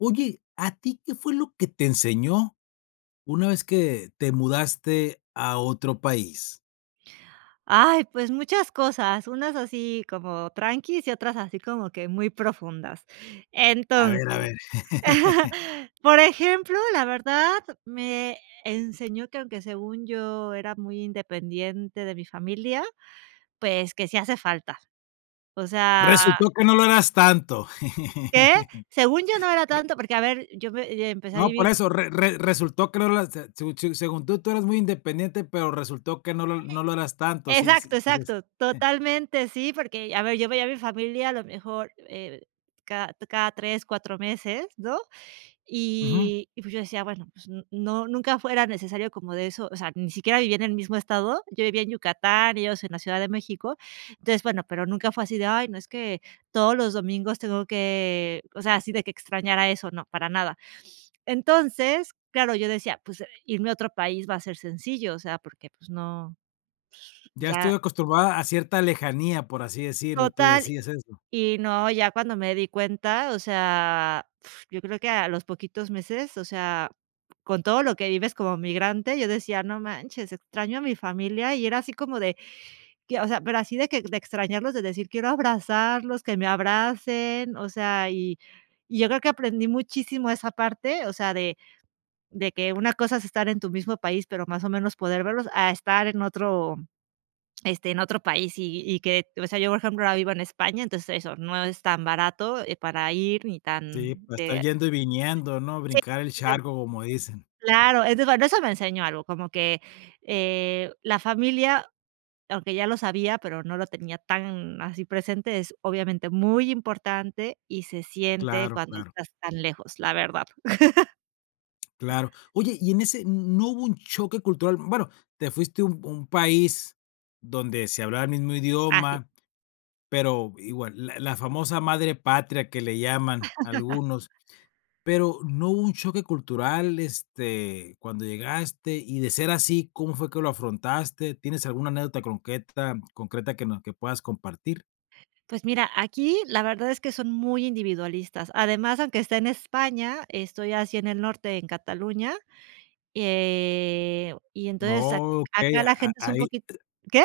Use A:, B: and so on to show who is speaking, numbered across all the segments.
A: Oye, ¿a ti qué fue lo que te enseñó, una vez que te mudaste a otro país?
B: Ay, pues, muchas cosas, unas así como tranquis, y otras así como que muy profundas,
A: A ver, a
B: entonces,
A: ver.
B: por ejemplo, la verdad me enseñó que aunque según yo era muy independiente de mi familia, pues, que sí hace falta, o sea
A: Resultó que no lo eras tanto.
B: que, según yo, no era tanto, porque a ver, yo me empecé a
A: No, por
B: vivir
A: eso re re resultó que no lo eras, se se según tú tú eres muy independiente, pero resultó que no lo
B: Oye,
A: no lo eras tanto, sí,
B: exacto,
A: sí, así es.
B: exacto totalmente sí, porque a ver, yo veía a mi familia a lo mejor, eh cada cada 3, 4 meses, ¿no?,
A: Ujú.
B: y y, pues, yo decía bueno, pues no, nunca fue era necesario como de eso, o sea, ni siquiera vivía en el mismo estado, yo vivía en Yucatán, ellos en la Ciudad de México, entonces, bueno, pero nunca fue así de: "Ay, no, es que todos los domingos tengo que...", o sea, así de que extrañara eso, no, para nada, entonces, claro, yo decía: "Pues irme a otro país va a ser sencillo", o sea, porque, pues, no
A: "Ya estoy
B: ya
A: acostumbrada a cierta lejanía", por así decirlo, tú
B: Total,
A: decías eso.
B: y no, ya cuando me di cuenta, o sea, yo creo que a los poquitos meses, o sea, con todo lo que vives como migrante, yo decía: "No manches, extraño a mi familia", y era así como de que, o sea, pero así de que de extrañarlos, de decir: "Quiero abrazarlos, que me abracen", o sea, y y yo creo que aprendí muchísimo esa parte, o sea, de de que una cosa es estar en tu mismo país, pero más o menos poder verlos a estar en otro, este, en otro país, y y que, o sea, yo por ejemplo ahora vivo en España, entonces eso no es tan barato, eh, para ir ni tan
A: Sí, para estar
B: de
A: yendo y viniendo, ¿no?
B: Sí..
A: Brincar el
B: [unintelligible]
A: charco, como dicen.
B: Claro, [unintelligible] no, eso me enseñó algo, como que, eh, la familia, aunque ya lo sabía, pero no lo tenía tan así presente, es obviamente, muy importante, y se siente
A: Claro,
B: cuando
A: claro.
B: estás tan lejos, la verdad.
A: Claro, oye, y en ese, ¿n no hubo un choque cultural?, bueno, te fuiste un un país donde se hablaba el mismo
B: Así.
A: idioma, pero igual, la la famosa madre patria, que le llaman algunos, pero, ¿no hubo un choque cultural, este, cuando llegaste?, y de ser así, ¿cómo fue que lo afrontaste?, ¿tienes alguna anécdota concreta- concreta que no que puedas compartir?
B: Pues mira, aquí la verdad es que son muy individualistas. Además, aunque esté en España, estoy así en el norte en Cataluña. Eh, y entonces a
A: Okey,
B: acá la
A: a a
B: gente es un
A: ahí.
B: poquito ¿qué?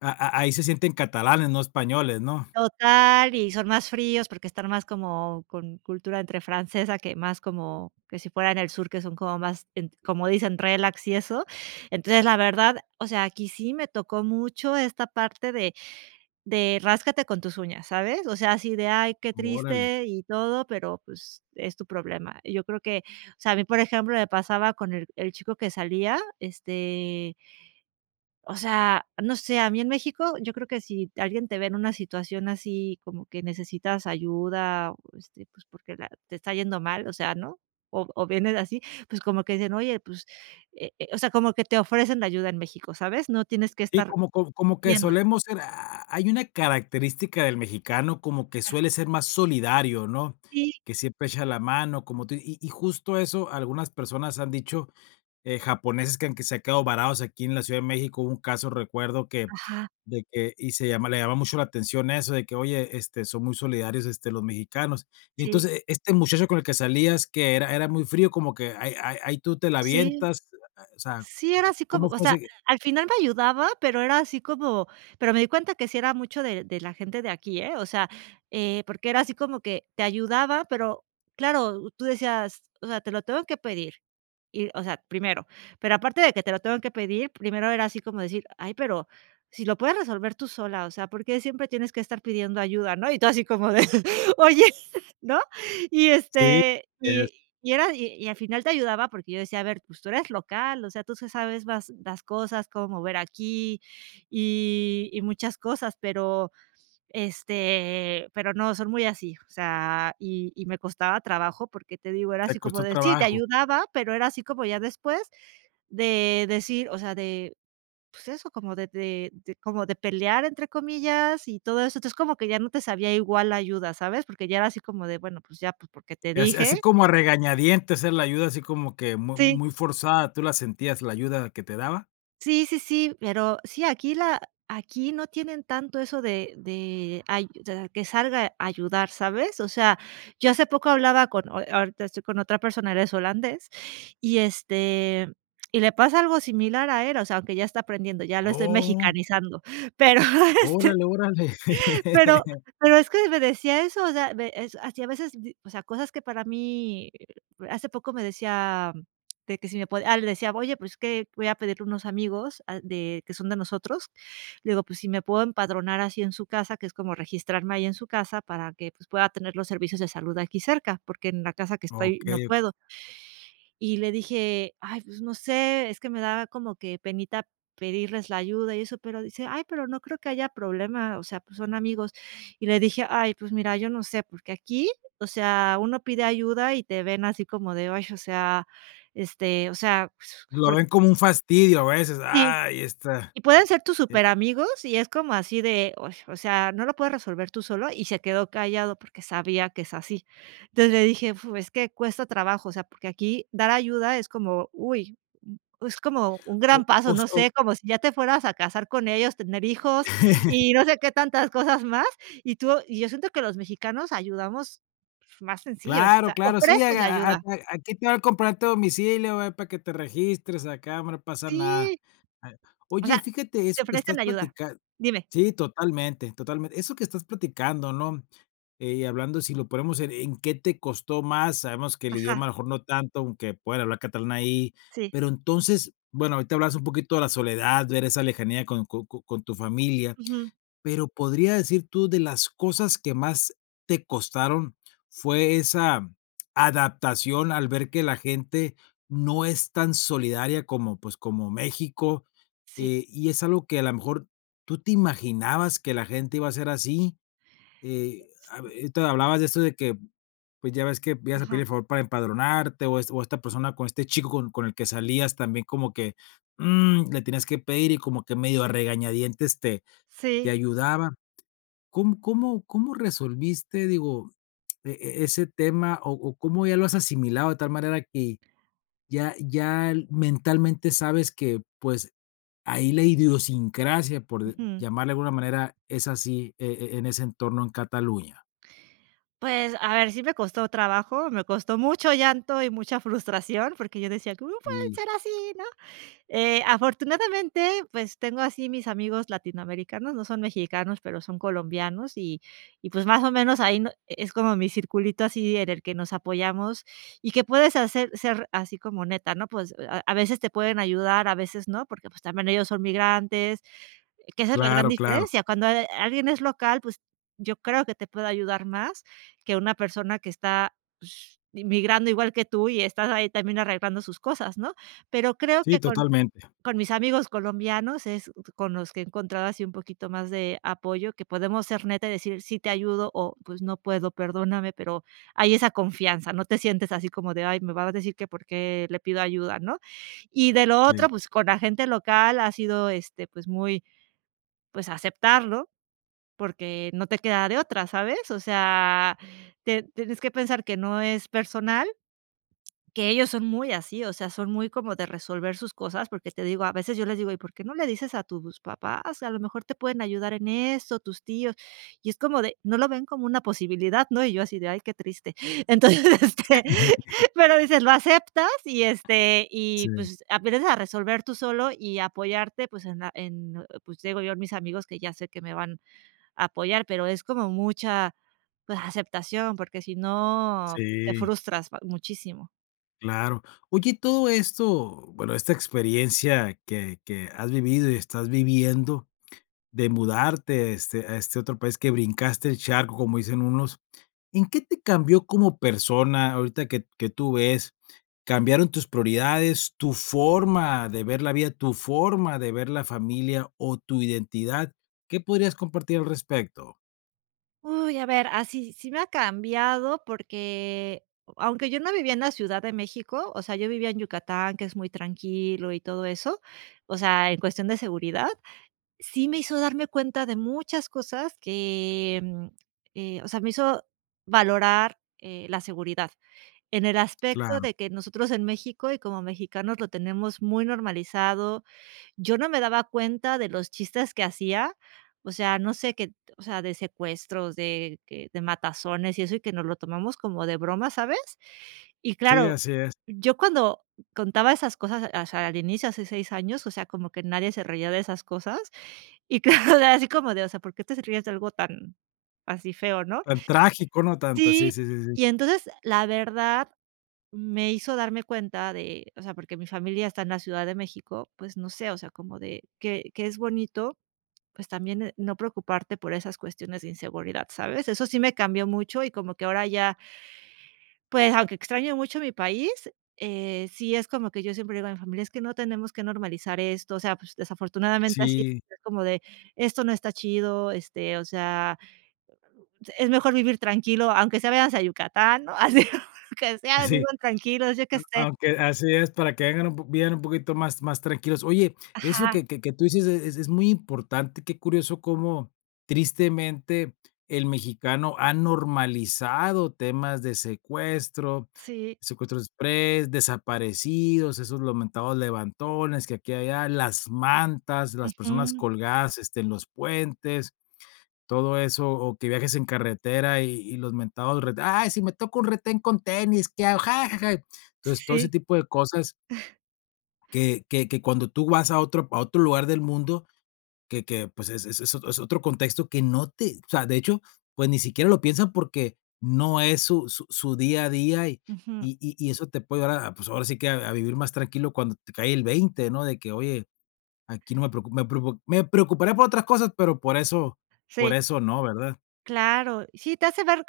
A: A a ahí se sienten catalanes, no españoles, ¿no?
B: Total, y son más fríos, porque están más como con cultura entre francesa, que más como que si fuera en el sur, que son como más en como dicen, relax y eso. Entonces, la verdad, o sea, aquí sí me tocó mucho esta parte de de ráscate con tus uñas, ¿sabes? O sea, así de, ay, qué
A: Órale.
B: triste, y todo, pero, pues, es tu problema. Y yo creo que, o sea, a mí, por ejemplo, me pasaba con el el chico que salía, este o sea, no sé, a mí en México, yo creo que si alguien te ve en una situación así como que necesitas ayuda, este, pues, porque la te está yendo mal, o sea, ¿no? O o vienes así, pues como que dicen, oye, pues, eh eh, o sea, como que te ofrecen ayuda en México, ¿sabes?, no tienes que
A: Sí,
B: estar
A: como co como que
B: yendo.
A: solemos ser, ah, hay una característica del mexicano como que
B: Ajá.
A: suele ser más solidario, ¿no?
B: Sí.
A: Que siempre echa la mano, como tú y y justo eso algunas personas han dicho, eh, japoneses que aunque se ha quedado varados aquí en la Ciudad de México, hubo un caso, recuerdo que
B: Ajá.
A: de que y se llama le llamaba mucho la atención eso, de que oye, este, son muy solidarios, este, los mexicanos. Y
B: Sí.
A: entonces, este muchacho con el que salías, que era era muy frío, como que ahí ahí ahí tú te la
B: Sí.
A: avientas, o sea,
B: Sí, era así como,
A: ¿cómo
B: o
A: fue
B: sea,
A: ese?
B: al final me ayudaba, pero era así como, pero me di cuenta que sí era mucho de de la gente de aquí, ¿eh? O sea, eh, porque era así como que te ayudaba, pero claro, tú decías, o sea, te lo tengo que pedir. Y, o sea, primero, pero aparte de que te lo tengo que pedir, primero era así como decir: "Ay, pero si lo puedes resolver tú sola, o sea. ¿Por qué siempre tienes que estar pidiendo ayuda, no?" Y tú así como de: "Oye", ¿no? Y
A: Sí.
B: este,
A: Es
B: y y era y al final te ayudaba porque yo decía: "A ver, pues tú eres local, o sea, tú te sabes más las cosas, cómo mover aquí, y y muchas cosas". Pero, este, pero no, son muy así, o sea, y y me costaba trabajo, porque te digo, era así
A: Te
B: como
A: costó
B: de sí, te
A: trabajo.
B: ayudaba, pero era así como ya después de decir, o sea, de, pues eso, como de de de como de "pelear" entre comillas y todo eso, entonces como que ya no te sabía igual la ayuda, ¿sabes? Porque ya era así como de, bueno, pues ya, pues porque te
A: Eh, así así
B: dije
A: como a regañadientes él la ayuda, ¿así como que muy
B: Sí.
A: muy forzada, tú la sentías la ayuda que te daba?
B: Sí, sí, sí, pero sí, aquí la aquí no tienen tanto eso de de ayu de que salga a ayudar, ¿sabes? O sea, yo hace poco hablaba con o ahorita estoy con otra persona, él es holandés, y este, y le pasa algo similar a él, o sea, aunque ya está aprendiendo, ya lo estoy
A: Oh.
B: mexicanizando. Pero, este,
A: Órale, órale.
B: pero pero es que me decía eso, o sea, ve es así a veces, o sea, cosas que para mí hace poco me decía de que si me po ah, le decía, oye, pues es que voy a pedirle a unos amigos, ah, de que son de nosotros. Le digo, pues si me puedo empadronar así en su casa, que es como registrarme ahí en su casa para que, pues, pueda tener los servicios de salud aquí cerca, porque en la casa que estoy no
A: Okey, okey.
B: puedo. Y le dije: "Ay, pues no sé, es que me daba como que penita pedirles la ayuda" y eso, pero dice: "Ay, pero no creo que haya problema, o sea, pues son amigos". Y le dije: "Ay, pues mira, yo no sé, porque aquí, o sea, uno pide ayuda" y te ven así como de, ay, o sea, este, o sea, pues
A: Lo
B: por
A: ven como un fastidio a veces,
B: sí.
A: ahí está.
B: Y pueden ser tus
A: Eh
B: superamigos, y es como así de, o s o sea, ¿no lo puedes resolver tú solo?, y se quedó callado porque sabía que es así. Entonces, le dije, fu, es que cuesta trabajo, o sea, porque aquí dar ayuda es como, uy, es como un
A: o
B: gran
A: o
B: paso, no
A: se o.
B: sé, como si ya te fueras a casar con ellos, tener hijos, y no sé qué tantas cosas más, y tú y yo siento que los mexicanos ayudamos más sencillos, o
A: Claro,
B: sea,
A: claro, sí, a
B: ofreces la
A: a a a
B: ayuda.
A: aquí te va el comprobante de domicilio, a ver, para que te registres, acá no pasa nada, ah.
B: Sí. O
A: Oye, y
B: sea,
A: fíjate
B: te
A: eso que
B: ofrecen
A: estás
B: la ayuda.
A: platicando
B: Dime.
A: sí, totalmente, totalmente. Eso que estás platicando, ¿no?, eh, y hablando si lo ponemos en ¿en qué te costó más? Sabemos que el idioma
B: Ajá.
A: a lo mejor no tanto, aunque pueda hablar catalán ahí.
B: Sí.
A: Pero entonces, bueno, ahorita hablas un poquito de la soledad, ver esa lejanía con co con con tu familia,
B: Ujú.
A: pero podrías decir tú de las cosas que más te costaron, fue esa adaptación al ver que la gente no es tan solidaria como, pues, como México,
B: Sí.
A: eh, y es algo que a la mejor, ¿tú te imaginabas que la gente iba a ser así? He,
B: sí.
A: habe entonces hablabas de esto de que, pues, ya ves que ibas a pedir
B: Ajá.
A: el favor para empadronarte o es o esta persona con este chico con con el que salías también como que mm, le tienes que pedir, y como que medio a regañadientes te te
B: Sí.
A: ayudaba. ¿Cómo cómo cómo resolviste, digo, e e ese tema, o o cómo ya lo has asimilado de tal manera que ya ya el mentalmente sabes que, pues, ahí la idiosincrasia, por de
B: Ujú.
A: llamarle de alguna manera, es así e e en ese entorno en Cataluña?
B: Pues, a ver, sí me costó trabajo, me costó mucho llanto y mucha frustración, porque yo decía, cómo pueden
A: Sí.
B: ser así, ¿no? Eh, afortunadamente, pues, tengo así mis amigos latinoamericanos, no son mexicanos, pero son colombianos, y y pues más o menos ahí no es como mi circulito así en el que nos apoyamos, y que puedes hacer ser así como neta, ¿no? Pues a a veces te pueden ayudar, a veces no, porque pues también ellos son migrantes, que esa es la gran
A: Claro, claro.
B: diferencia. Cuando, eh, alguien es local, pues yo creo que te puede ayudar más que una persona que está, pues, migrando igual que tú, y estás ahí también arreglando sus cosas, ¿no? Pero creo
A: Sí,
B: que con
A: totalmente.
B: con mis amigos colombianos es con los que he encontrado así un poquito más de apoyo, que podemos ser netas y decir, sí te ayudo, o pues no puedo, perdóname, pero hay esa confianza, no te sientes así como de, ay, me vas a decir que por qué le pido ayuda, ¿no? Y de lo otro,
A: Sí.
B: pues, con la gente local ha sido, este, pues, muy pues, aceptarlo, porque no te queda de otra, ¿sabes? O sea, te tienes que pensar que no es personal que ellos son muy así, o sea, son muy como de resolver sus cosas, porque te digo, a veces yo les digo: "¿Y por qué no le dices a tus papás? A lo mejor te pueden ayudar en eso, tus tíos". Y es como de no lo ven como una posibilidad, ¿no? Y yo así de: "Ay, qué triste". Entonces, este, pero dices, lo aceptas, y este, y
A: Sí.
B: pues aprendes a resolver tú solo y apoyarte, pues en la en en, pues te digo yo mis amigos que ya sé que me van a apoyar, pero es como mucha pues aceptación porque si no te
A: Sí.
B: frustras ba muchísimo.
A: Claro. Oye, todo esto, bueno, esta experiencia que que has vivido, y estás viviendo, de mudarte, este, a este otro país, que brincaste el charco, como dicen unos, ¿en qué te cambió como persona ahorita que que tú ves? ¿Cambiaron tus prioridades, tu forma de ver la vida, tu forma de ver la familia, o tu identidad? ¿Qué podrías compartir al respecto?
B: Uy, a ver, ah, sí sí me ha cambiado porque, eh, aunque yo no vivía en la Ciudad de México, o sea, yo vivía en Yucatán, que es muy tranquilo y todo eso, o sea, en cuestión de seguridad, sí me hizo darme cuenta de muchas cosas que, mm, eh, o sea, me hizo valorar, eh, la seguridad. En el aspecto
A: Claro.
B: de que nosotros en México y como mexicanos lo tenemos muy normalizado, yo no me daba cuenta de los chistes que hacía, o sea, no sé, que o sea, de secuestros, de que de matazones y eso, y que nos lo tomamos como de broma, ¿sabes? Y
A: Sí,
B: claro,
A: así es.
B: yo cuando contaba esas cosas, o sea, al inicio hace 6 años, o sea, como que nadie se reía de esas cosas, y claro, así como de o sea, porque te ríes de algo tan así feo, ¿no?
A: Tan trágico, no tan tan, sí,
B: Sí,
A: sí, sí, sí.
B: y entonces, la verdad me hizo darme cuenta de, o sea, porque mi familia está en la Ciudad de México, pues no sé, o sea, como de que que es bonito, pues también, eh, no preocuparte por esas cuestiones de inseguridad, ¿sabes? Eso sí me cambió mucho, y como que ahora ya pues aunque extraño mucho mi país, eh, sí es como que yo siempre le digo a mi familia, es que no tenemos que normalizar esto, o sea, pues, desafortunadamente así
A: Sí.
B: es, como de esto no está chido, este, o sea, eh, ah, uh, es mejor vivir tranquilo, aunque sea venganse a Yucatán, ¿no? Así aunque sean
A: Sí.
B: viven tranquilos, yo que
A: A
B: sé.
A: aunque así es, para que vengan un po vivan un poquito más más tranquilos. Oye, eso
B: Ajá.
A: que que qué tú dices es es es muy importante, qué curioso cómo tristemente el mexicano ha normalizado temas de secuestro,
B: Sí.
A: secuestro exprés, desaparecidos, esos los mentados levantones que aquí allá las mantas, las personas
B: Ujú.
A: colgadas, este, en los puentes, todo eso, o que viajes en carretera, y y los mentados, re ay, si me toca un retén con tenis, qué hago. Entonces, todo ese
B: Sí.
A: tipo de cosas que que que cuando tú vas a otro pa a otro lugar del mundo, que que pues es es es ot es otro contexto que no te o sea, de hecho, pues ni siquiera lo piensan porque no es su su su día a día, y
B: Ujú.
A: y y eso te puede ayudar a pues ahora sí que a a vivir más tranquilo cuando te cae el 20, ¿no? De que oye, aquí no me preocupo me preocu me preocuparé por otras cosas, pero por eso por
B: Sí.
A: eso no, ¿verdad?
B: Claro. Sí, te hace ver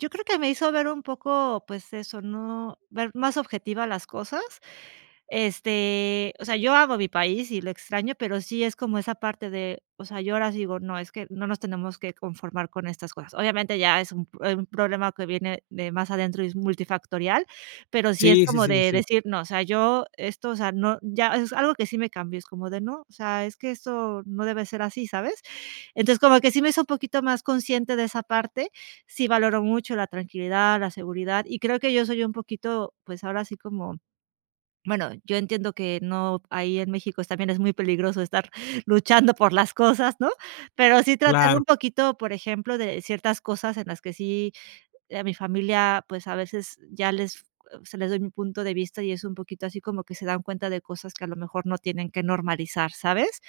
B: yo creo que me hizo ver un poco, pues, eso, ¿no?, ver más objetiva las cosas. Este, o sea, yo amo mi país, y lo extraño, pero sí, es como esa parte de o sea, yo ahora sí digo: "No, es que no nos tenemos que conformar con estas cosas". Obviamente, ya es un p eh, un problema que viene de más adentro y es multifactorial. Pero sí es
A: Sí, sí,
B: como
A: sí, sí,
B: de
A: sí.
B: decir: "No, o sea, yo esto, o sea, no ya", es algo que sí me cambio, es como de: "No, o sea, es que esto no debe ser así", ¿sabes? Entonces, como que sí me hizo un poquito más consciente de esa parte, sí valoro mucho la tranquilidad, la seguridad, Y creo que yo soy un poquito, pues, ahora sí como bueno, yo entiendo que no ahí en México es también es muy peligroso estar luchando por las cosas, ¿no?, pero sí tratar
A: Claro.
B: un poquito, por ejemplo, de ciertas cosas en las que sí a mi familia, pues, a veces, ya les f o sea, les doy mi punto de vista, y es un poquito así como que se dan cuenta de cosas que, a lo mejor, no tienen que normalizar, ¿sabes?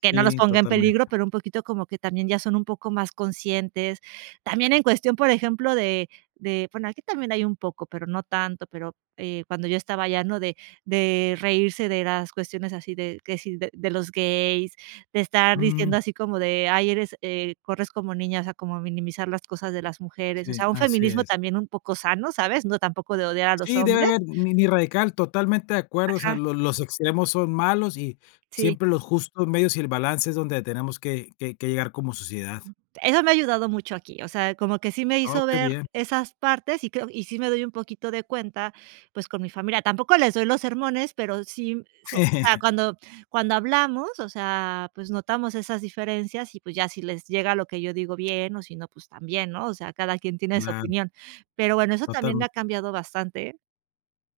B: Que no los
A: Sí,
B: ponga en peligro,
A: totalmente.
B: pero un poquito como que también ya son un poco más conscientes. También en cuestión, por ejemplo, de de bueno, aquí también hay un poco, pero no tanto, pero, eh, cuando yo estaba allá, ¿no?, de de reírse de las cuestiones así de que si de de los gays, de estar
A: Mm.
B: diciendo así como de: "Ay, eres, eh, corres como niña", o sea, como minimizar las cosas de las mujeres, o
A: Sí,
B: sea, un
A: así
B: feminismo
A: es.
B: también un poco sano, ¿sabes? No, tampoco de odiar a los
A: Sí, debe
B: hombres.
A: haber miniradical, totalmente de acuerdo. O sea,
B: Ajá.
A: lo los extremos son malos, y
B: Sí.
A: siempre lo justo medios y el balance es donde tenemos que que que llegar como sociedad.
B: Eso me ha ayudado mucho aquí, o sea, como que sí me
A: Oh,
B: hizo
A: qué
B: ver
A: bien.
B: esas partes, y creo y sí me doy un poquito de cuenta, pues, con mi familia. Tampoco les doy los sermones, pero sí m se ah, cuando cuando hablamos, o sea, pues, notamos esas diferencias. Y, pues, ya si les llega lo que yo digo, bien, o si no, pues, también, ¿no? O sea, cada quien tiene su
A: Claro.
B: opinión. Pero bueno, eso también
A: Totam
B: me ha cambiado bastante.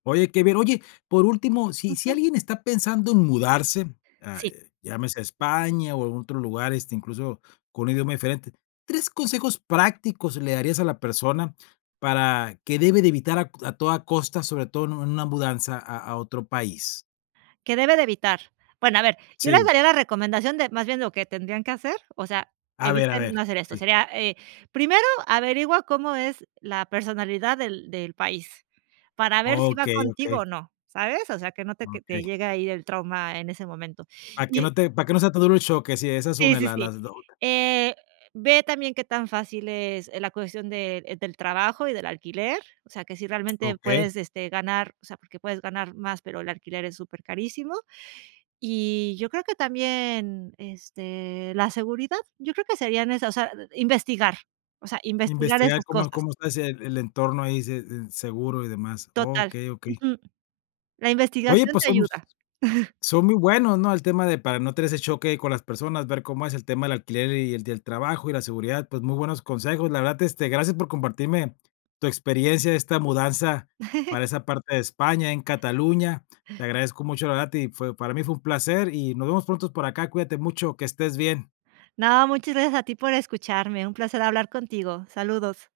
A: Oye qué bien. Oye, por último, si si
B: Ujú.
A: alguien está pensando en mudarse, a
B: Sí.
A: llámese a España, o en otro lugar, este, incluso, con un idioma diferente, 3 consejos prácticos le darías a la persona para que debe de evitar a a toda costa, sobre todo en una mudanza a a otro país.
B: Que debe de evitar. Bueno, a ver, yo les
A: Sí.
B: daría la recomendación de más bien lo que tendrían que hacer o sea,
A: A ver, a
B: eviten
A: ver,
B: no hacer esto,
A: sí.
B: sería, eh, primero averigua cómo es la personalidad del del país para ver si va
A: Okey,
B: contigo
A: okey.
B: o no, ¿sabes?O o sea, que no te que te
A: Okey.
B: llega ahí el trauma en ese momento,
A: Para que
B: y
A: no te para que no sea tan duro el choque, sí, esa es
B: sí,
A: una,
B: sí,
A: la las
B: sí.
A: [unintelligible]
B: Eh, ve también qué tan fácil es e la cuestión de del trabajo y del alquiler, o sea, que si realmente
A: Okey.
B: puedes, este, ganar o sea, porque puedes ganar más, pero el alquiler es súper carísimo. Y yo creo que también, este, la seguridad, yo creo que serían esas, o sea, investigar, o sea, investigar
A: Investigar
B: esas
A: cómo
B: cosas.
A: cómo está ese el entorno ahí, se s seguro y demás.
B: Total.
A: Okey, okey.
B: Ujú. La
A: Oye,
B: investigación
A: pues,
B: te
A: somos
B: ayuda.
A: son muy buenos, ¿no?, el tema de para no tener ese choque con las personas, ver cómo es el tema del alquiler, y el del trabajo y la seguridad. Pues muy buenos consejos, la verdad este gracias por compartirme tu experiencia de esta mudanza para esa parte de España en Cataluña. Te agradezco mucho, la verdad, y fue para mí fue un placer, y nos vemos pronto por acá, cuídate mucho, que estés bien.
B: No, muchas gracias a ti por escucharme, un placer hablar contigo. Saludos.